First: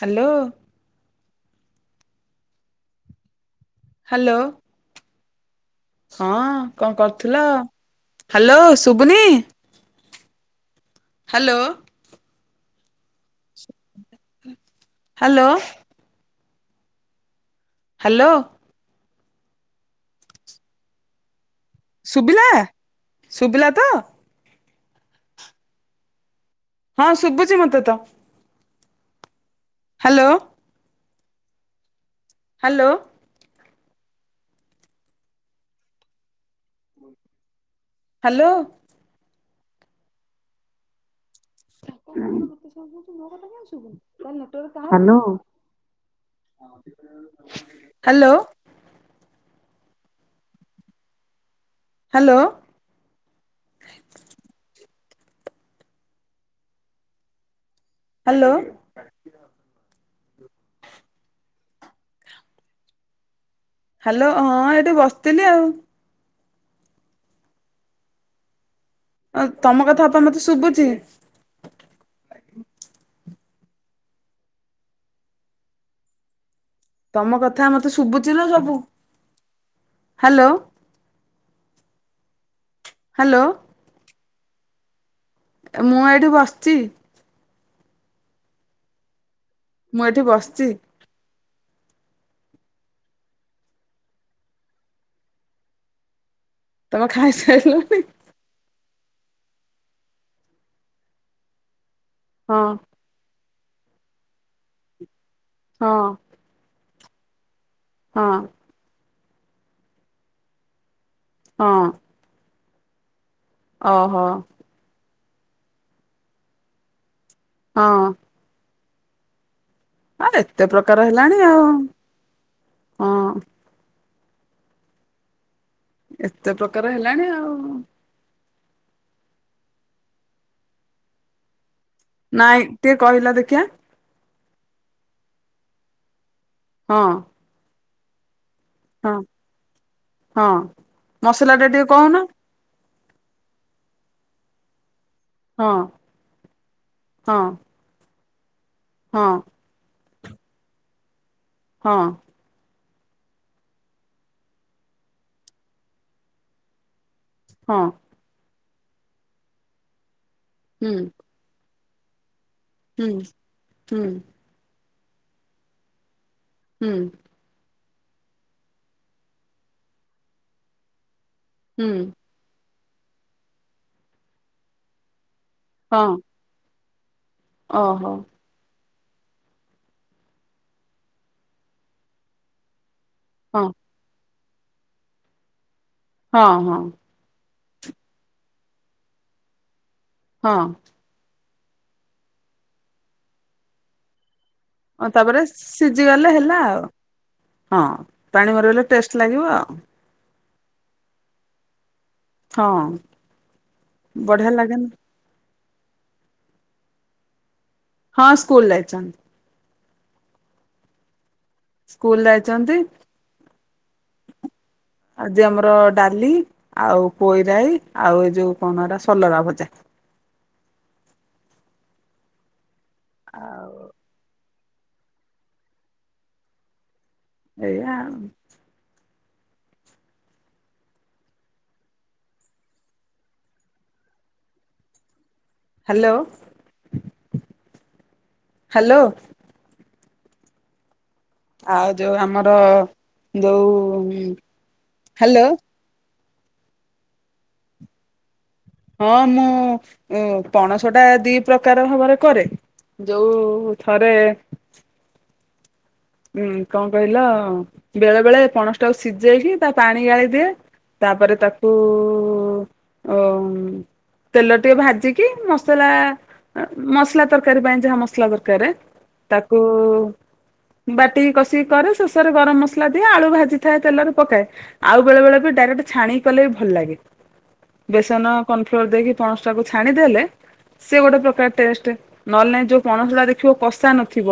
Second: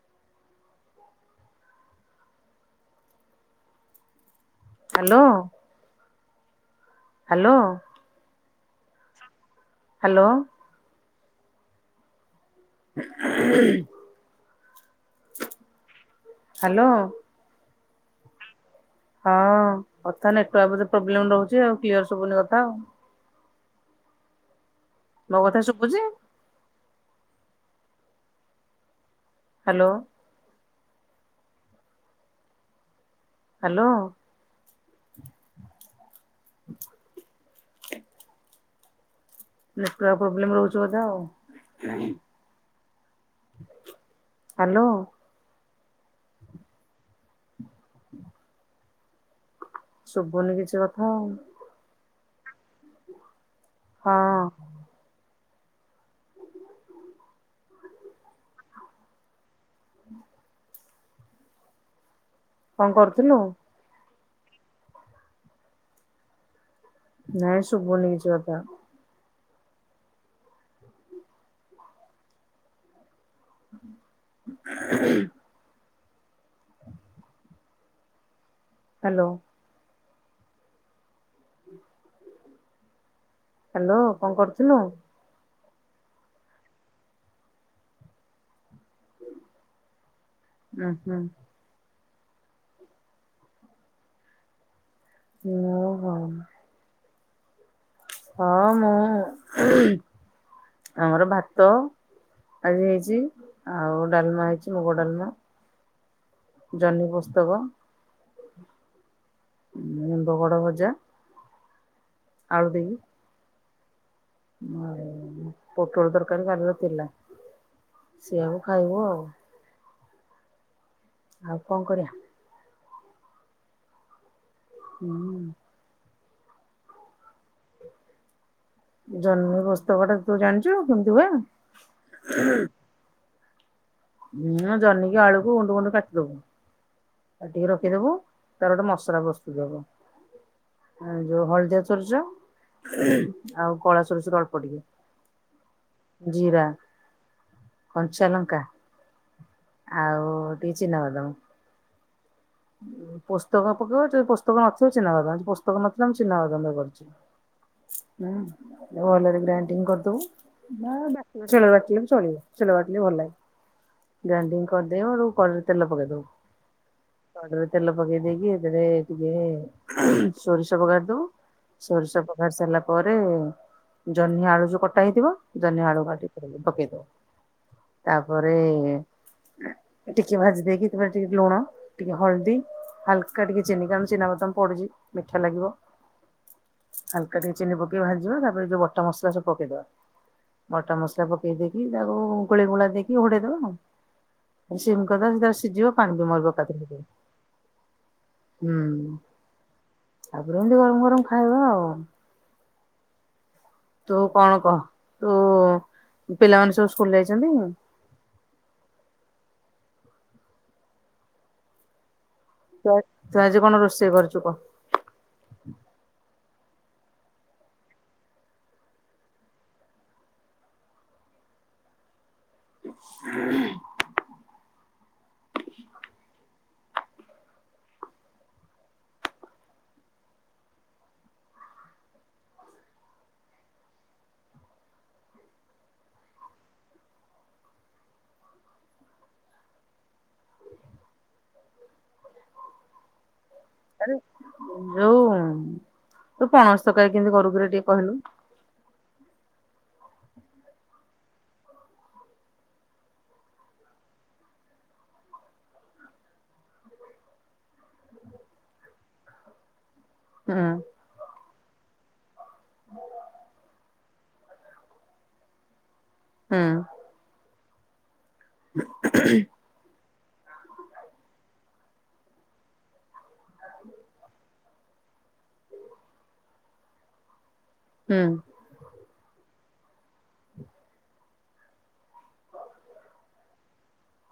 Hello. Hello. Hello. ହଁ! କଣ କରୁଥିଲ? Hello hello! ଶୁବୁନି? Hello. Hello. [inaudible] Hello. Hello. Hello. ହଁ କଥା ନେଟୱର୍କ ବୋଧେ ପ୍ରୋବ୍ଲେମ ରହୁଛି ଆଉ, କ୍ଲିୟର ସବୁନି କଥା ଆଉ। ଶୁଭିଲା ତ? ମୋ କଥା ଶୁଭୁଛି। ହଁ, ଶୁଭୁଛି ମୋତେ ତ। Hello hello hello hello network problem ରହୁଛି ବୋଧେ ଆଉ। ତାଙ୍କ କଥା ମୋତେ ଶୁଭୁଛି ମୋ କଥା କାଇଁ ଶୁଭୁନି ତାହେଲେ ନେଟୱର୍କ କାହାର ପ୍ରବଲେମ୍ ହ୍ୟାଲୋ ହ୍ୟାଲୋ ଶୁଭୁନି କିଛି କଥା ଆଉ ହ୍ୟାଲୋ ହଁ ହ୍ୟାଲୋ କଣ କରୁଥିଲୁ ହ୍ୟାଲୋ ହଁ ଏଠି ବସିଥିଲି ଆଉ ନାଇଁ ଶୁଭୁନି କିଛି କଥା ଆ ତମ କଥା ଅପା ମୋତେ ଶୁଭୁଛି ଉହୁଁ ତମ କଥା ମତେ ଶୁଭୁଛି ଲୋ ସବୁ ହ୍ୟାଲୋ ହ୍ୟାଲୋ ହ୍ୟାଲୋ ହ୍ୟାଲୋ କଣ କରୁଥିଲୁ ମୁଁ ଏଇଠି ବସିଛି ମୁଁ ଏଠି ବସିଛି ଉଁ ହୁଁ [unintelligible] ତମେ ଖାଇସା ହଁ ମୁଁ ଉହୁଁ ଆମର ଭାତ ହଁ। ଆଜି ହେଇଛି ଆଉ ଡାଲମା ହେଇଛି ମୁଗ ଡାଲମା। ହଁ ଜହ୍ନି ପୁସ୍ତକ ହଁ ନିମ୍ବ କଢ଼ ଭଜା ହଁ ଆଳୁ ଦହି ଓ ପୋଟଳ ତରକାରୀ କାଲିର ଥିଲା। ହଁ ସେଇଆକୁ ଖାଇବୁ ଆଉ ଆରେ ଏତେ ପ୍ରକାର ହେଲାଣି ଆଉ କଣ କରିବା ହଁ ହୁଁ ଏତେ ପ୍ରକାର ହେଲାଣି ଆଉ ଜହ୍ନି ପୋସ୍ତକଟା ତୁ ଜାଣିଛୁ କେମିତି ହୁଏ? ନାଇଁ ଟିକେ କହିଲ ଦେଖିିବା ହୁଁ ଜହ୍ନିିକି ଆଳକୁ ଗୁଣ୍ଡ ଗୁଣ୍ଡ କାଟିଦବୁ ହଁ ଦବୁ ତାର ଗୋଟେ ହଁ ମସଲା ପ୍ରସ୍ତୁତ ହବ ହଁ ଯୋଉ ମସଲା ଟା ହଳଦିଆ ଟିକେ ସୋରିଷ କହୁନ ଉହୁଁ ଆଉ କଳା ସୋରଷରୁ ଅଳ୍ପ ଟିକେ ହଁ ଜିରା ହଁ କଞ୍ଚାଲଙ୍କା ହଁ ଆଉ ଟିକେ ଚିନାବାଦମ ହଁ। ଉଁ ପୋସ୍ତକ ପକେଇବ ଯଦି ପୋସ୍ତକ ନଥିବ ଚିନାବାଦାମ ଆଜି ପୋସ୍ତକ ନଥିଲା ଆମେ ଚିନାବାଦମରେ କରିଛୁ। ହଁ ହୁଁ ଅରୁଆରେ ଗ୍ରାଇଣ୍ଡିଙ୍ଗ୍ କରିଦବୁ ହୁଁ ଏ ବାଟିବ ଶୀଳରେ ବାଟି ବାଟିଲେ ବି ଚଳିବ ଶୀଳରେ ବାଟିଲେ ହୁଁ ଭଲ ହୁଁ ଲାଗେ ଗ୍ରାଇଣ୍ଡିଙ୍ଗ୍ କରିଦିଅରୁ କଢେଇରେ ତେଲ ପକେଇ ଦବ। ହୁଁ। ତେଲ ପକେଇ ଦେଇକି ସେଥିରେ ଟିକେ ସୋରିଷ ବଘାରି ଦବୁ ହୁଁ ସୋରିଷ ବଘାରିସାରିଲା ପରେ ଜହ୍ନି ଆଳୁ ଯୋଉ କଟା ହେଇଥିବ ଜହ୍ନି ଆଳୁ ହଁ ଭାଜିକି ପକେଇଦବ ଓହୋ ତାପରେ ଟିକେ ଭାଜି ଦେଇକି ତାପରେ ଟିକେ ଲୁଣ ଟିକେ ହଳଦୀ ହାଲକା ହଁ ଟିକେ ଚିନି କାରଣ ଚିନାବାଦାମ ପଡିଛି ମିଠା ଲାଗିବ। ହଁ ହଁ। ହାଲକା ଟିକେ ଚିନି ପକେଇ ଭାଜିବା ତାପରେ ଯୋଉ ବଟା ମସଲା ସବୁ ପକେଇଦବା ବଟା ମସଲା ପ ପକେଇ ଦେଇକି ତାକୁ ଗୋଳେଇ ଗୋଳା ଦେଇକି ଘୋଡେଇ ଦବା ଆଉ। ସିମ୍ ହଁ କରିଦବା ସେ ତାପରେ ତାର ସିଝିବ ପାଣି ସିଝିଗଲେ ବି ମରିବ ହେଲା ତା ଆଉ ଦେହେରେ। ହଁ ପାଣି ମରିଗଲେ ହୁଁ ଟେଷ୍ଟ୍ ଲାଗିବ ଆଉ। ତାପରେ ଏମିତି ଗରମ ଗରମ ଖାଇବା ଆଉ। ହଁ। ତୁ ବଢିଆ କଣ କହ ଲାଗେନି ତୋ ପିଲାମାନେ ସବୁ ସ୍କୁଲ ଯାଇଛନ୍ତି? ହଁ ସ୍କୁଲ ଯାଇଛନ୍ତି। ସ୍କୁଲ ଯାଇ ଛନ୍ତି ତୁ ଆଜି କଣ ରୋଷେଇ କରିଛୁ କହ? ଆଜି ଆମର ଡାଲି। ଆଉ ପୋଇରାଇ ଆଉ ଏଇ ଯୋଉ କଣବା ସେଇଟା ସଲରା ଭଜା ଆଉ ଏଇଆ ଆଉ। Hello hello. ଆଉ ଯୋଉ ଆମର ଯୋଉ ଉଁ ଯୋଉଁ ତୁ ପଣସ ତକାରୀ କେମିତି କରୁକିରେ ଟିକେ କହିଲୁ? ହଁ ମୁଁ ଉଁ ପଣସଟା ଦି ପ୍ରକାର ଭାବରେ କରେ। ଯୋଉ ଥରେ ହୁଁ କଣ କହିଲ ବେଳେ ବେଳେ ପଣସଟାକୁ ସିଝେଇକି ତା ପାଣି ଗାଳି ଦିଏ ହୁଁ ତାପରେ ତାକୁ ଅ ତେଲରେ ଟିକେ ଭାଜିକି ମସଲା ହୁଁ ଏଁ ମସଲା ତରକାରୀ ପାଇଁ ଯାହା ମସଲା ଦର କରେ ତାକୁ ବାଟିକି କଷିକି କରେ ଶେଷରେ ଗରମ ମସଲା ଦିଏ ଆଳୁ ଭାଜିଥାଏ ତେଲରେ ପକାଏ ଆଉ ବେଳେ ବେଳେ ବି ଡାଇରେକ୍ଟ ଛାଣିକି କଲେ ବି ଭଲ ଲାଗେ ହୁଁ ବେସନ କନଫ୍ଲୋର ଦେଇକି ପଣସଟାକୁ ଛାଣି ଦେଲେ ସେ ଗୋଟେ ପ୍ରକାର ଟେଷ୍ଟ୍ ନହେଲେ ନାଇ ଯୋଉ ପଣସ ଗୁଡା ଦେଖିବ କଷା ନଥିବ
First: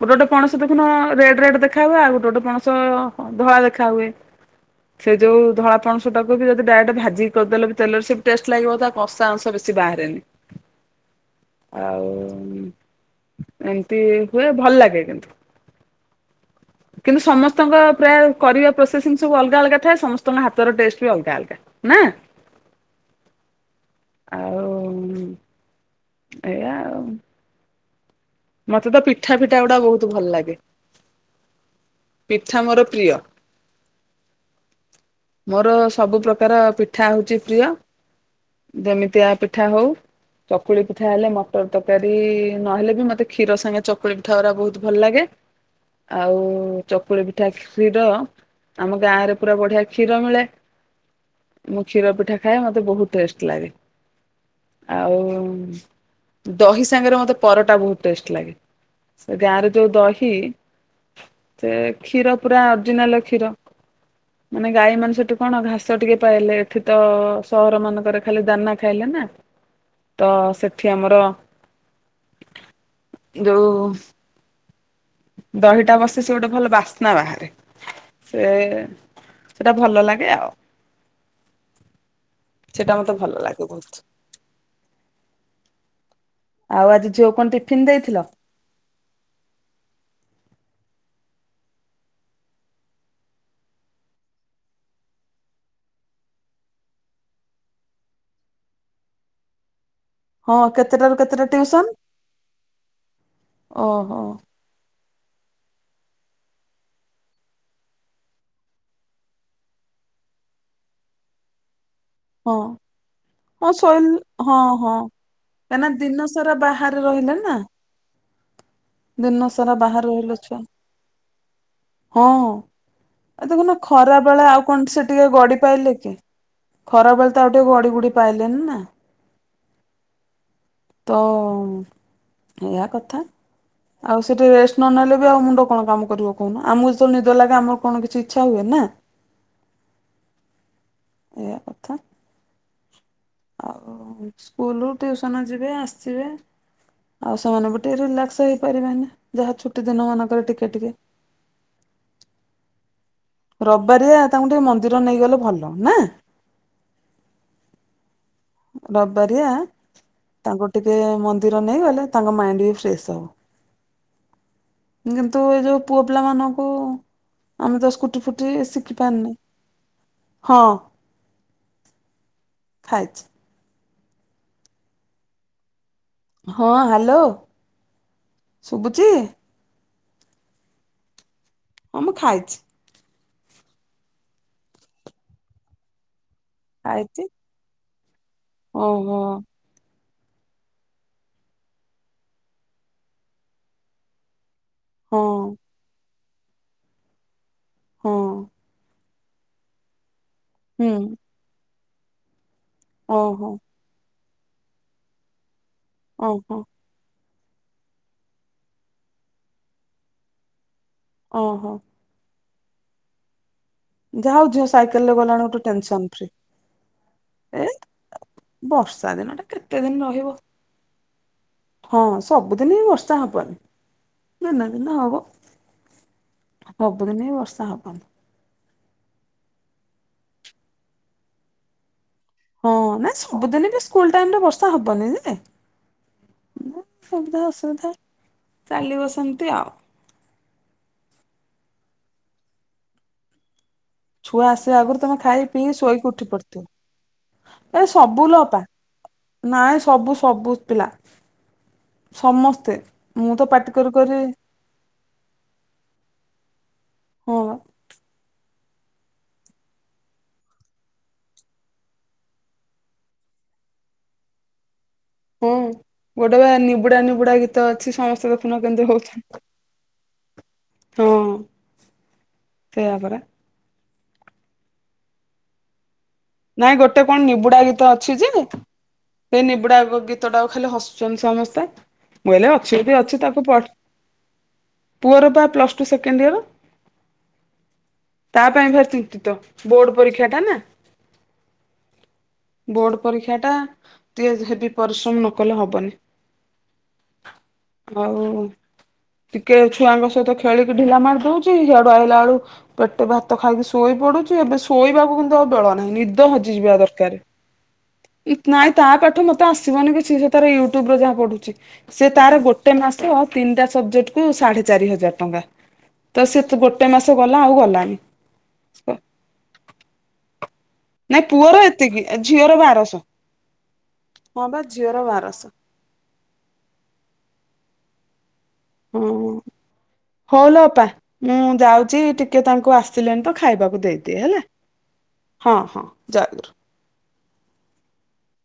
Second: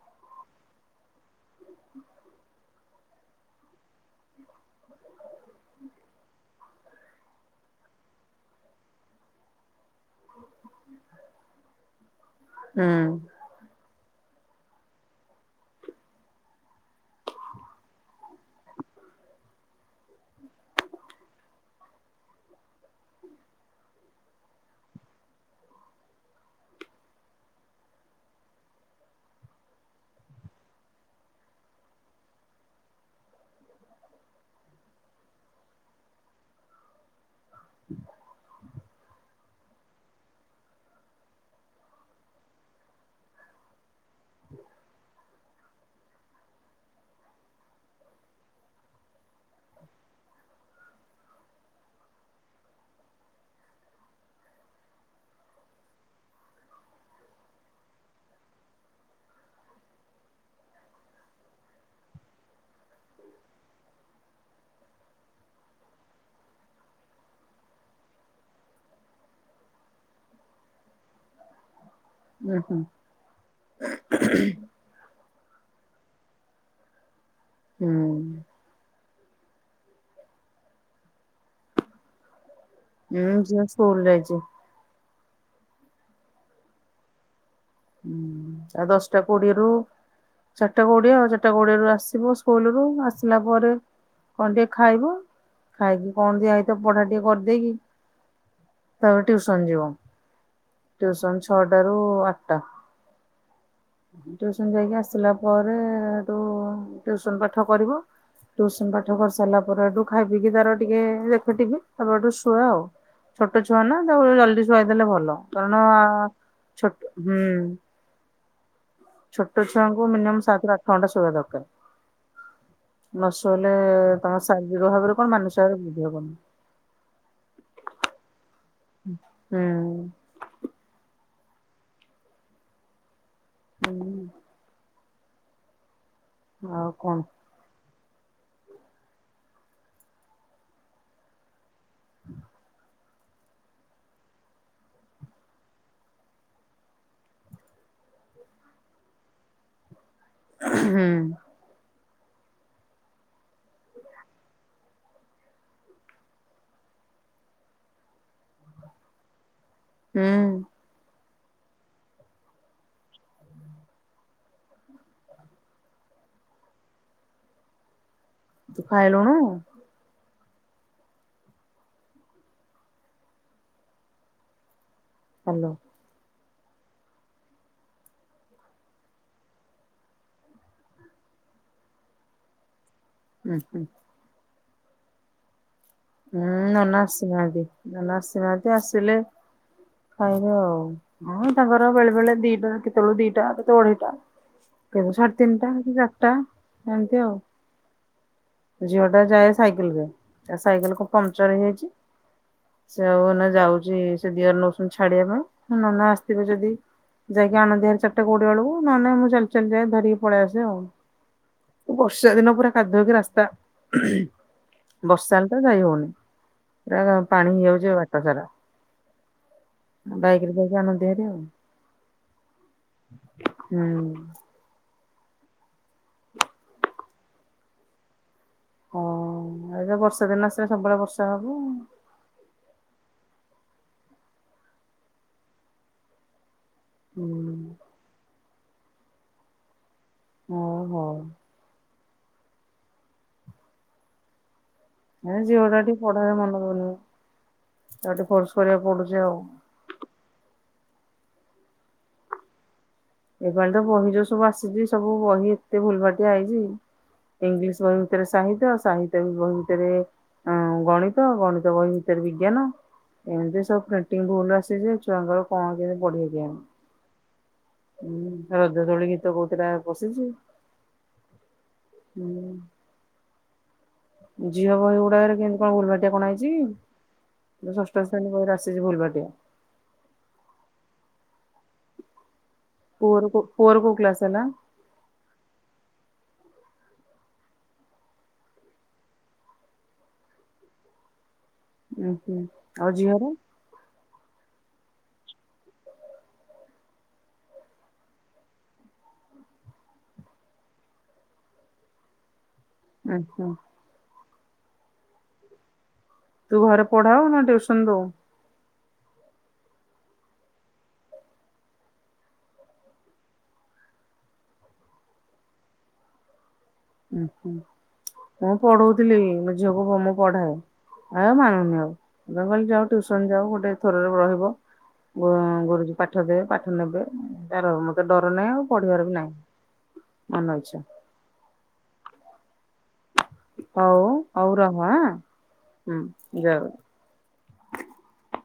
ଗୋଟେ ଗୋଟେ ପଣସତ ସମ୍ପୂର୍ଣ୍ଣ ରେଡ୍ ରେଡ୍ ଦେଖା ହୁଏ ଆଉ ଗୋଟେ ଗୋଟେ ପଣସ ଅ ଧଳା ଦେଖା ହୁଏ। ସେ ଯୋଉ ଧଳା ପଣସଟାକୁ ବି ଯଦି ଡାଇରେକ୍ଟ୍ ଭାଜି କରିଦେଲେ ବି ତେଲରେ ସେ ବି ଟେଷ୍ଟ୍ ଲାଗିବ ତା କଷା ଅଂଶ ବେଶୀ ବେଶୀ ବାହାରେନି। ହୁଁ। ଆଉ ହୁଁ। ଏମିତି ହୁଏ ଭଲ ଲାଗେ କିନ୍ତୁ। [inaudible] କିନ୍ତୁ ସମସ୍ତଙ୍କ ପ୍ରାୟ କରିବା ପ୍ରୋସେସିଙ୍ଗ୍ ସବୁ ଅଲଗା ଅଲଗା ଥାଏ ସମସ୍ତଙ୍କ ହାତର ଟେଷ୍ଟ୍ ବି ଅଲଗା ଅଲଗା ନାଁ? [inaudible] ଆଉ ଏଇଆ ଆଉ। ମତେ ତ ପିଠା ଫିଠା ଗୁଡା ବହୁତ ଭଲ ଲାଗେ। ପିଠା ମୋର ପ୍ରିୟ ମୋର ସବୁ ପ୍ରକାର ପି ପିଠା ହଉଚି ପ୍ରିୟ ଯେମିତିଆ ପି ପିଠା ହଉ ଚକୁଳି ପିଠା ହେଲେ ମଟର ତରକାରୀ ନହେଲେ ବି ମତେ କ୍ଷୀର ସାଙ୍ଗେ ଚକ ଚକୁଳି ପିଠା ଉରା ବହୁତ୍ ଭଲ ଲାଗେ ଆଉ ଚକୁଳି ପିଠା କ୍ଷୀର ଆମ ଗାଁ ରେ ପୁରା ବଢିଆ କ୍ଷୀର ମିଳେ। ମୁଁ କ୍ଷୀର ପିଠା ଖାଏ ମତେ ବହୁତ୍ ଟେଷ୍ଟ ଲାଗେ। ଆଉ ଦହି ସାଙ୍ଗରେ ମତେ ପରଟା ବହୁତ୍ ଟେଷ୍ଟ ଲାଗେ। ସେ ଗାଁର ଯଉ ଦହି ସେ କ୍ଷୀର ପୁରା ଅଜିନାଲ କ୍ଷୀର। ମାନେ ଗାଈ ମାନେ ସେଠୁ କଣ ଘାସ ଟିକେ ପାଇଲେ ଏଠି ତ ସହର ମାନଙ୍କରେ ଖାଲି ଦାନା ଖାଇଲା। ନାଁ ତ ସେଠି ଆମର ଜା ହୁଁ ଯୋଉ [inaudible] ଦହିଟା ବସେ ସେ ଗୋଟେ ଭଲ ବାସ୍ନା ବାହାରେ ହୁଁ ସେ ସେଟା ଭଲ ଲାଗେ ଆଉ। ସେଟା ମତେ ଭଲ ହୁଁ ଝିଅ ଲାଗେ ବହୁତ୍। ସ୍କୁଲ ଯାଇଛି। ଆଉ ଆଜି ଝିଅ କୁ କଣ ଟି ହୁଁ ଆଉ ଦଶଟା କୋଡିଏରୁ ଚାରିଟା କୋଡିଏ ଆଉ ଚାରିଟା କୋଡିଏ ରୁ ଆସିବ ସ୍କୁଲ ରୁ ଆସିଲା ପରେ କଣ ଟିକେ ଖାଇବ ଖାଇକି କଣ ଦିଆହେଇ ଥିବ ପଢା ଟିକେ କରିଦେଇକି ତାପରେ ଟ୍ୟୁସନ ଯିବ ହଁ କେତେଟାରୁ ଟିଉସନ କେତେଟା ଛ ଟିଉସନ? ଟାରୁ ଆ ଟା ଓହୋ ଟ୍ୟୁସନ ଯାଇକି ଆସି ଆସିଲା ପରେ ହେଟୁ ଟ୍ୟୁସନ ପାଠ କରିବ। ଟ୍ୟୁସନ ପାଠ କରି ସାରିଲା ପରେ ହେଟୁ ଖାଇ ପିିଇ କି ତାର ଟିକେ ଦେଖେ ଟିଭି ତାପରେ ହେଟୁ ହଁ ଶୁଏ ଆଉ। ଛୋଟ ହଁ ଛୁଆ ନା ଶୋଇଲ ତାକୁ ହଁ ଜଲଦି ହଁ ଶୁଆଇଦେଲେ ଭଲ କାରଣ କାହିଁକିନା ଦିନ ସାରା ଛୋଟ ବାହାରେ ରହିଲେ ହୁଁ। ନା ଦିନ ଛୋଟ ସାରା ଛୁଆଙ୍କୁ ବାହାରେ ରହିଲେ ମିନିମମ୍ ଛୁଆ ସାତରୁ ଆଠ ଘଣ୍ଟା ଶୋଇବା ଦରକାର ହଁ। ନ ଆଉ ଶୋଇଲେ ଦେଖୁନୁ ଖରା ତମ ବେଳେ ଆଉ ଶାରୀରିକ କଣ ସେ ଭାବରେ ଟିକେ ଗଡି ମାନସିକ ଭାବରେ ପାଇଲେ ବୃଦ୍ଧି କି? ହବନି ଖରା ବେଳେ ତ ଆଉ ଟିକେ ଗଡି ଗୁଡି ପାଇଲେନି ନା? ହୁଁ। ତ ଏଇଆ କଥା ଆଉ ହୁଁ ସେଠି ରେଷ୍ଟ ନ ନେଲେ ବି ଆଉ ମୁଣ୍ଡ କଣ କାମ କରିଵ। କରିବ କହୁନୁ ଆଉ ଆମକୁ ଯେତେବେଳେ କଣ ନିଦ ଲାଗେ ଆମର କଣ କିଛି ଇଛା ହୁଏ ନା? ଏଇଆ କଥା। [inaudible] ଆଉ ସ୍କୁଲୁ ଟିଉସନ ଯିବେ ଆସିବେ। ଆଉ ସେମାନଙ୍କୁ ଟିକେ ରିଲାକ୍ସ ହେଇପାରିବେନି ଯାହା ଛୁଟି ଦିନ ମାନ ର ଟିକେ ଟିକେ। ହୁଁ ରବାରିଆ ତାଙ୍କୁ ଟିକେ ମନ୍ଦିର ନେଇଗଲେ ଭଲ ନା। ରବାରିଆ ହୁଁ। ତାଙ୍କୁ ଟିକେ ମନ୍ଦି ର ନେଇ ଗଲେ ତାଙ୍କ ମାଇଣ୍ଡ ବି ଫ୍ରେଶ ହବ। କିନ୍ତୁ ଏଇ ଯୋଉ ପୁଅ ପିଲା ମାନଙ୍କୁ ଆମେ ତ ସ୍କୁଟି ଫୁଟି ତୁ ଶିଖି ଖାଇଲୁଣୁ ପାରୁନୁ ହଁ ଖାଇଛି। ହାଲୋ। ହଁ ହାଲୋ ଶୁଭୁଛି? ହଁ ମୁଁ ଖାଇଛି। ହୁଁ। ହୁଁ ଖାଇଛି ନନାଆସିନାହାନ୍ତି ନନା ଆସିନାହାନ୍ତି ଆସିଲେ ଓହୋ ଖାଇବେ ଆଉ ତାଙ୍କର ବେଳେବେଳେ ଦିଟା ଦିଟା ଦୌଡେଇଲା। କେବେ ହଁ ସାଢ଼େ ତିନିଟା କି ଚାରିଟା ଏମିତି ଆଉ। ହୁଁ। ଝିଅ ଟା ଯାଏ ସାଇକେଲ ରେ ସାଇକେଲ କ ହୁଁ ପଞ୍ଚର ହେଇଯାଇଛି। ସେ ଆଉ ନା ଓହୋ ଯାଉଛି ସେ ଦିଅରେ ନଉଛନ୍ତି ଛାଡିବା ପାଇଁ ନନା ଆସିଥିବେ ଓହୋ ଯଦି ଯାଇକି ଆଣନ୍ତି ହାରି ଚାରିଟା କୋଡିଏ ବେଳକୁ ନହେଲେ ମୁଁ ଚାଲି ଚାଲି ଯାଏ ଧରିକି ପଳେଇ ଆସେ ଓହୋ ଆଉ ବର୍ଷା ଦିନ ପୁରା କାଦୁଅ କି ରାସ୍ତା ଯା ହଉ ଝିଅ ସାଇକେଲ୍ ରେ ବର୍ଷା ହେଲେ ତ ଗଲାଣିଠୁ ଯାଇ ଟେନସନ୍ ହଉନି ଫ୍ରୀ ପୁରା ପାଣି ଏଁ ବର୍ଷା ଦିନ ଟା କେତେ ଦିନ ରହିବ। ବାଇକ୍ ରେ ବୋଉକୁ ଆଣନ୍ତେ ହେରି ଆଉ ହଁ ସବୁଦିନି ବର୍ଷା ହବନି ହୁଁ। ଦିନେ ଦିନେ ହବ। ସବୁଦିନି ବର୍ଷା ହବନି। ହ ଏବେ ବର୍ଷା ଦିନ ଆସିଲେ ସବୁବେଳେ ବର୍ଷା ହବ। ହଁ ନାଁ ସବୁଦିନେ ବି ସ୍କୁଲ୍ ଟାଇମ୍ ଟା ବର୍ଷା ହବନେଇ ଯେ ହୁଁ ସୁବିଧା ଅସୁବିଧା ଚାଲିବ ସେମତି ଆଉ ହୋଉ ହୋଉ ଛୁଆ ଆସିବା ଆଗରୁ ତମେ ଏ ଖାଇ ପିଇ ଝିଅଟା ଟିକେ ଶୋଇକି ଉଠି ପଢାରେ ମନ ଦଉନି ପଡିଥିବ। ଏ ତାକୁ ଟିକେ ସବୁ ଫୋର୍ସ ଲୋପା କରିବାକୁ ପଡୁଛି ଆଉ। ନାଇଁ ସବୁ ସବୁ ପିଲା ସମସ୍ତେ ମୁଁ ଏ ପାଟି ପାଳି ତ କରୁ ବହି କରୁ ଯୋଉ ସବୁ ଆସିଛି ସବୁ ବହି ଏତେ ଭୁଲ୍ ଭାଟିଆ ହେଇଛି। ହଁ ବା ଇଂଲିଶ୍ ବହି ଭିତରେ ସାହି ସାହିତ୍ୟ ବହି ଭିତରେ ଗଣିତ ଗଣିତ ବହି ଭିତରେ ବିଜ୍ଞାନ ଏମିତି ସବୁ ପ୍ରିଣ୍ଟିଙ୍ଗ ଭୁଲ୍ ଆସିଛି ଯେ ଛୁଆଙ୍କର ହଁ କଣ କେମିତି ପଢିବେ ଗୋଟେ ବା କେଜାଣି। ନିବୁଡା ନିବୁଡା ଗୀତ ଅଛି ସମସ୍ତେ ହୁଁ ଦେଖୁନ ରଜ କେମିତି ଦୋଳି ଗୀତ ହଉଛନ୍ତି କୋଉଥିଟା ପଶିଛି ହଁ ହୁଁ ସେଇଆ ପରା ଝିଅ ବହି ଗୁଡ଼ାକରେ କିନ୍ତି କଣ ଭୁଲ୍ ବାହାରି ନାଇଁ ଗୋଟେ କଣ ନିବୁଡା ଗୀତ ଅଛି ଶ୍ରେଣୀ ଯେ ବହିରେ ଆସିଛି ଭୁଲ ବାଟିଆ। ସେଇ ନିବୁଡା ଗୀତଟା କୁ ଖାଲି ହସୁଛନ୍ତି ସମସ୍ତେ ବୋଇଲା ଆଉ ସେବି ଅଛି ପୁଅର କୋ ତାକୁ ପଠ ପୁଅର କୋଉ କ୍ଲାସ ହେଲା? ପୁଅ ର ପା ପ୍ଲଶ୍ ଟୁ ସେକେଣ୍ଡଇୟର୍। ତା ପାଇଁ ଭାରି ଚିନ୍ତିତ ବୋର୍ଡ ପରୀକ୍ଷା ଟା ନା ଉଁ ହୁଁ ଆଉ ବୋର୍ଡ ଝିଅର? ପରୀକ୍ଷା ଟା ଟିଏ ହେବି ପରିଶ୍ରମ ନ କଲେ ହବନି। ବୋଉ ଟିକେ ଛୁଆଙ୍କ ସହିତ ଖେଳିକି ଢିଲା ମାରି ଦଉଛି। ହିଆଡୁ ଆଇଲା ବେଳୁ ପେଟେ ଉଁ ଭାତ ହୁଁ ଖାଇକି ଶୋଇ ପଡୁଛି। ଏବେ ଶୋଇବାକୁ କିନ୍ତୁ ଆଉ ବେଳ ନାହି। ନିଦ ପହଞ୍ଚି ତୁ ଯିବା ଘରେ ଦରକାର ପଢାଉ ନା ଟ୍ୟୁସନ ଦଉ? [unintelligible] ତା ପାଠ ମୋତେ ଆସିବନି କିଛି ଯେ ତାର ୟୁଟ୍ୟୁବରେ ଯାହା ପଢୁଛି। ସେ ତାର ଗୋଟେ ମାସ ତିନିଟା ସ ସବଜେକ୍ଟ କୁ ସାଢ଼େ ଚାରି ହଜାର ଟଙ୍କା ତ [unintelligible] ଉ ଆଉ ହୁଁ ଗଲାନି ମୁଁ ପଢଉଥିଲି ମୋ ଝିଅକୁ ମୁଁ ମୁଁ ପଢ଼ାଏ। ନାଇଁ ଆଉ ପୁଅର ମାନୁନି ଆଉ ଏତିକି ମୁଁ ଝିଅର କହିଲି ଯାଉ ବାରଶହ ଟ୍ୟୁସନ ଯାଉ ଗୋଟେ ଥରରେ ହଁ ରହିବ ବା ଝିଅର ଗୁ ବାରଶହ -ଗୁରୁଜୀ ପାଠ ଦେବେ ପାଠ ନେବେ ତାର ଡର ନାହିଁ ଆଉ ପଢିବାର ହଁ ବି ନାହିଁ। ହଉ ମନ ଲ ଇଚ୍ଛା ଅପା ମୁଁ ଯାଉଛି ଟିକେ ତାଙ୍କୁ ଆସ ଆସିଲେଣି ତ ଖାଇବାକୁ ହଉ ଦେଇ ଦିଏ ହେଲା। ହଉ ରହ ଆଁ ହଁ ହଁ ହୁଁ ଜୟ ଗୁରୁ ଯାଉ। [unintelligible]